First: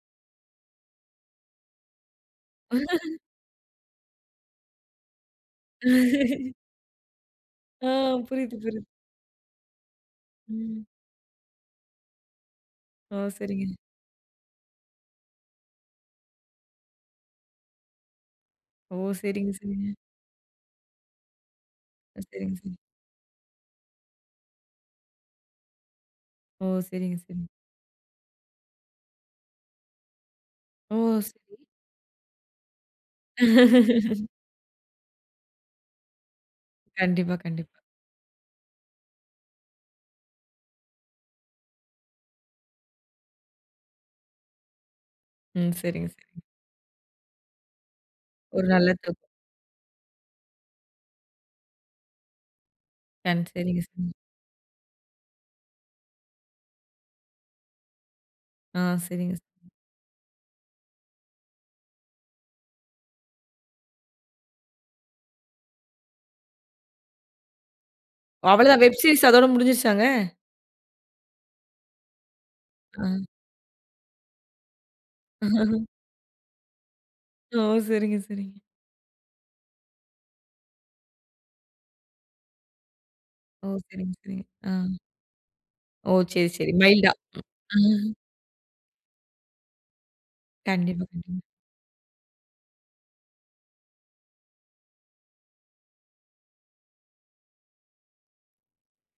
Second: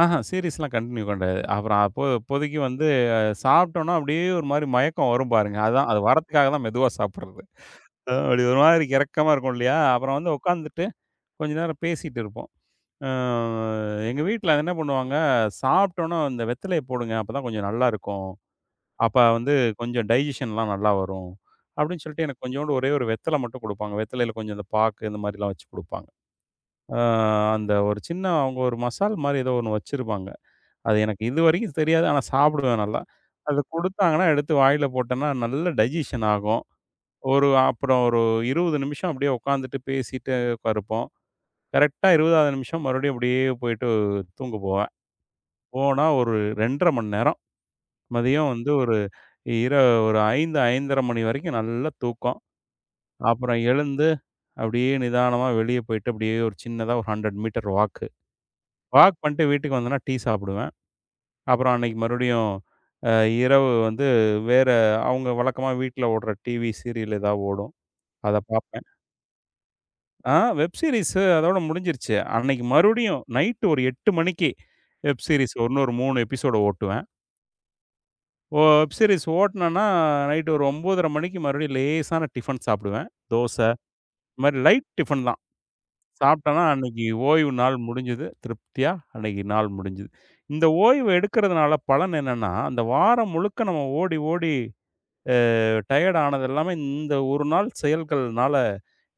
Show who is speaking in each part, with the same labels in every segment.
Speaker 1: ஆஹா, சீரிஸ்ல்லாம் continue கெடையாது. அப்புறம் அப்போ அப்போதைக்கு வந்து, சாப்ட்டோம்ன்னா அப்டியே ஒரு மாரி மயக்கம் வரும் பாருங்க. அதான், அது வர்றதுக்காகதான் மெதுவா சாப்பிடுறது.
Speaker 2: ஆ,
Speaker 1: அப்டி
Speaker 2: புரியுது,
Speaker 1: ஒரு மாரி
Speaker 2: புரியுது.
Speaker 1: கெரக்கமா இருக்கும் இல்லையா? அப்புறம் வந்து
Speaker 2: ம்.
Speaker 1: உக்காந்துட்டு, கொஞ்ச நேரம் பேசிட்டு இருப்போம். அ
Speaker 2: ஓ, சரிங்க.
Speaker 1: எங்க வீட்டுல என்ன பண்ணுவாங்க? "சாப்ட்டோன்ன அந்த வெத்தலைய போடுங்க. அப்பதான் கொஞ்சம் நல்லா இருக்கும்.
Speaker 2: ஓ,
Speaker 1: அப்ப
Speaker 2: சரிங்க.
Speaker 1: வந்து
Speaker 2: சரிங்க.
Speaker 1: கொஞ்சம் டைஜெஸ்ஸன்லாம் நல்லா வரும்" அப்டின்னு
Speaker 2: அ,
Speaker 1: சொல்ட்டு எனக்குக்
Speaker 2: சரிங்க,
Speaker 1: கொஞ்சூண்டு
Speaker 2: சரி.
Speaker 1: ஒரே 1 வெத்தல மட்டும் குடுப்பாங்க. வெத்தலையில கொஞ்சம் அந்தப் பாக்கு இந்த மாரில்லாம் வச்சு குடுப்பாங்க.
Speaker 2: ஓ,
Speaker 1: அ
Speaker 2: சரிங்க, சரிங்க.
Speaker 1: அந்த ஒரு சின்ன, அவுங்க ஒரு மசால் மாரி ஏதோ ஒண்ணு வச்சிருப்பாங்க.
Speaker 2: ஓ,
Speaker 1: அது எனக்கு
Speaker 2: சரி.
Speaker 1: இதுவரைக்கும் தெரியாது. ஆனா சாப்பிடுவேன் நல்லா. அதக் குடுத்தாங்கன்னா, எடுத்து வாயில போட்டேன்னா, நல்ல டைஜெஸ்ஸன் ஆகும்.
Speaker 2: கண்டிப்பா,
Speaker 1: ஒரு
Speaker 2: கண்டிப்பா.
Speaker 1: அப்புறம் ஒரு 20 நிமிஷம் அப்டியே உக்காந்துட்டு, பேசிட்டு இருப்போம். கரெக்ட்டா 20வது நிமிஷம் மறுபடியும் இப்டியே போயிட்டு அ தூங்கப் போவேன்.
Speaker 2: ம்.
Speaker 1: போனா,
Speaker 2: சரிங்க,
Speaker 1: ஒரு
Speaker 2: சரிங்க.
Speaker 1: 2 1/2 மணி நேரம், மதியம்
Speaker 2: ஒரு
Speaker 1: வந்து
Speaker 2: நல்ல
Speaker 1: ஒரு
Speaker 2: தொ
Speaker 1: இர ஒரு 5, 5 1/2 மணி வரைக்கும் நல்ல தூக்கம்.
Speaker 2: கண்
Speaker 1: அப்புறம்
Speaker 2: சரிங்க.
Speaker 1: எழுந்து,
Speaker 2: சரி.
Speaker 1: அப்டியே நிதானமா வெளிய போயிட்டு, அப்டியே ஒரு சின்னதா ஒரு 100 மீட்டர் வாக்கு,
Speaker 2: ஆ
Speaker 1: வாக்
Speaker 2: சரிங்க.
Speaker 1: பண்ணிட்டு
Speaker 2: ச
Speaker 1: வீட்டுக்கு வந்தேன்னா, டீ சாப்பிடுவேன். அப்புறம் அன்னைக்கு மறுபடியும், அ இரவு வந்து, வேற, அவுங்க வழக்கமா வீட்ல ஓடுற டிவி சீரியல் எதா ஓடும். அதப்
Speaker 2: அவ்வளதான்
Speaker 1: பாப்பேன்.
Speaker 2: வெப் சீரிஸ் அதோட முடிஞ்சிருச்சாங்க?
Speaker 1: ஆ, வெப் சீரிஸ் அதோட முடிஞ்சிருச்சு. அன்னைக்கு மறுபடியும்,
Speaker 2: அ.
Speaker 1: நைட்டு ஒரு 8 மணிக்கு, வெப் சீரிஸ் இன்னொரு 3 எப்பிசோடு ஓட்டுவேன்.
Speaker 2: ஓ, சரிங்க,
Speaker 1: ஓ
Speaker 2: சரிங்க.
Speaker 1: வெப் சீரிஸ் ஓட்னேன்னா, அ நைட்டு ஒரு 9.30 மணிக்கு மறுபடியும் லேசான டிஃபன் சாப்பிடுவேன். தோச,
Speaker 2: ஓ, சரிங்க,
Speaker 1: இந்த
Speaker 2: சரிங்க.
Speaker 1: மாரி
Speaker 2: ஆ.
Speaker 1: லைட் டிஃபன் தான்.
Speaker 2: ஓ, சரி,
Speaker 1: சாப்ட்டேன்னா,
Speaker 2: சரி.
Speaker 1: அன்னைக்கு
Speaker 2: மயில்டா, ம்.
Speaker 1: ஓய்வு நாள்
Speaker 2: ஆ.
Speaker 1: முடிஞ்சது. திருப்தியா அன்னைக்கு நாள் முடிஞ்சது. இந்த
Speaker 2: கண்டிப்பா,
Speaker 1: ஓய்வு
Speaker 2: கண்டிப்பா.
Speaker 1: எடுக்கறதுனால பலன் என்னான்னா, அந்த வாரம் முழுக்க நம்ம ஓடி, ஓடி அ டயர்ட் ஆனது எல்லாமே, இந்த 1 நாள் செயல்கள்னால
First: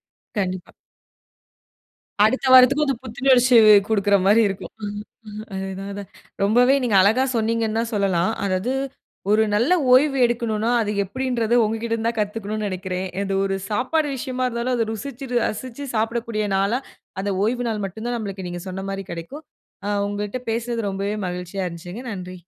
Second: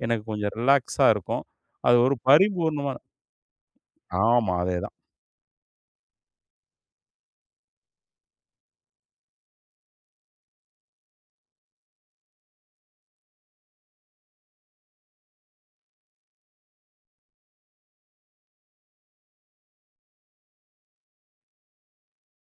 Speaker 1: எனக்குக் கொஞ்சம்
Speaker 2: கண்டிப்பா.
Speaker 1: ரிலாக்ஸா இருக்கும். அது ஒரு
Speaker 2: அடுத்த வாரத்துக்கும்
Speaker 1: பரிபூரணமா,
Speaker 2: அது புத்துணர்ச்சி குடுக்கற மாரி
Speaker 1: ஆமா,
Speaker 2: இருக்கும்.
Speaker 1: அதே
Speaker 2: அ
Speaker 1: தான்.
Speaker 2: அ அதே தான், அதான். ரொம்பவே நீங்க அழகா சொன்னீங்கண்ணு தான் சொல்லலாம். அதாவது, ஒரு நல்ல ஓய்வு எடுக்கணும்னா, அது எப்டின்றது உங்ககிட்ட இருந்து தான் கத்துக்கணும்னு நெனைக்கிறேன். இது ஒரு சாப்பாடு விஷயமா இருந்தாலும், அதை ருசிச்சு, ரசிச்சு சாப்பிடக்கூடிய நாளா, அந்த ஓய்வு நாள் மட்டும்தான் நம்மளுக்கு நீங்கச் சொன்ன மாரி கெடைக்கும். அ உங்கட்ட பேசறது ரொம்பவே மகிழ்ச்சியா இருந்துச்சுங்க. நன்றி!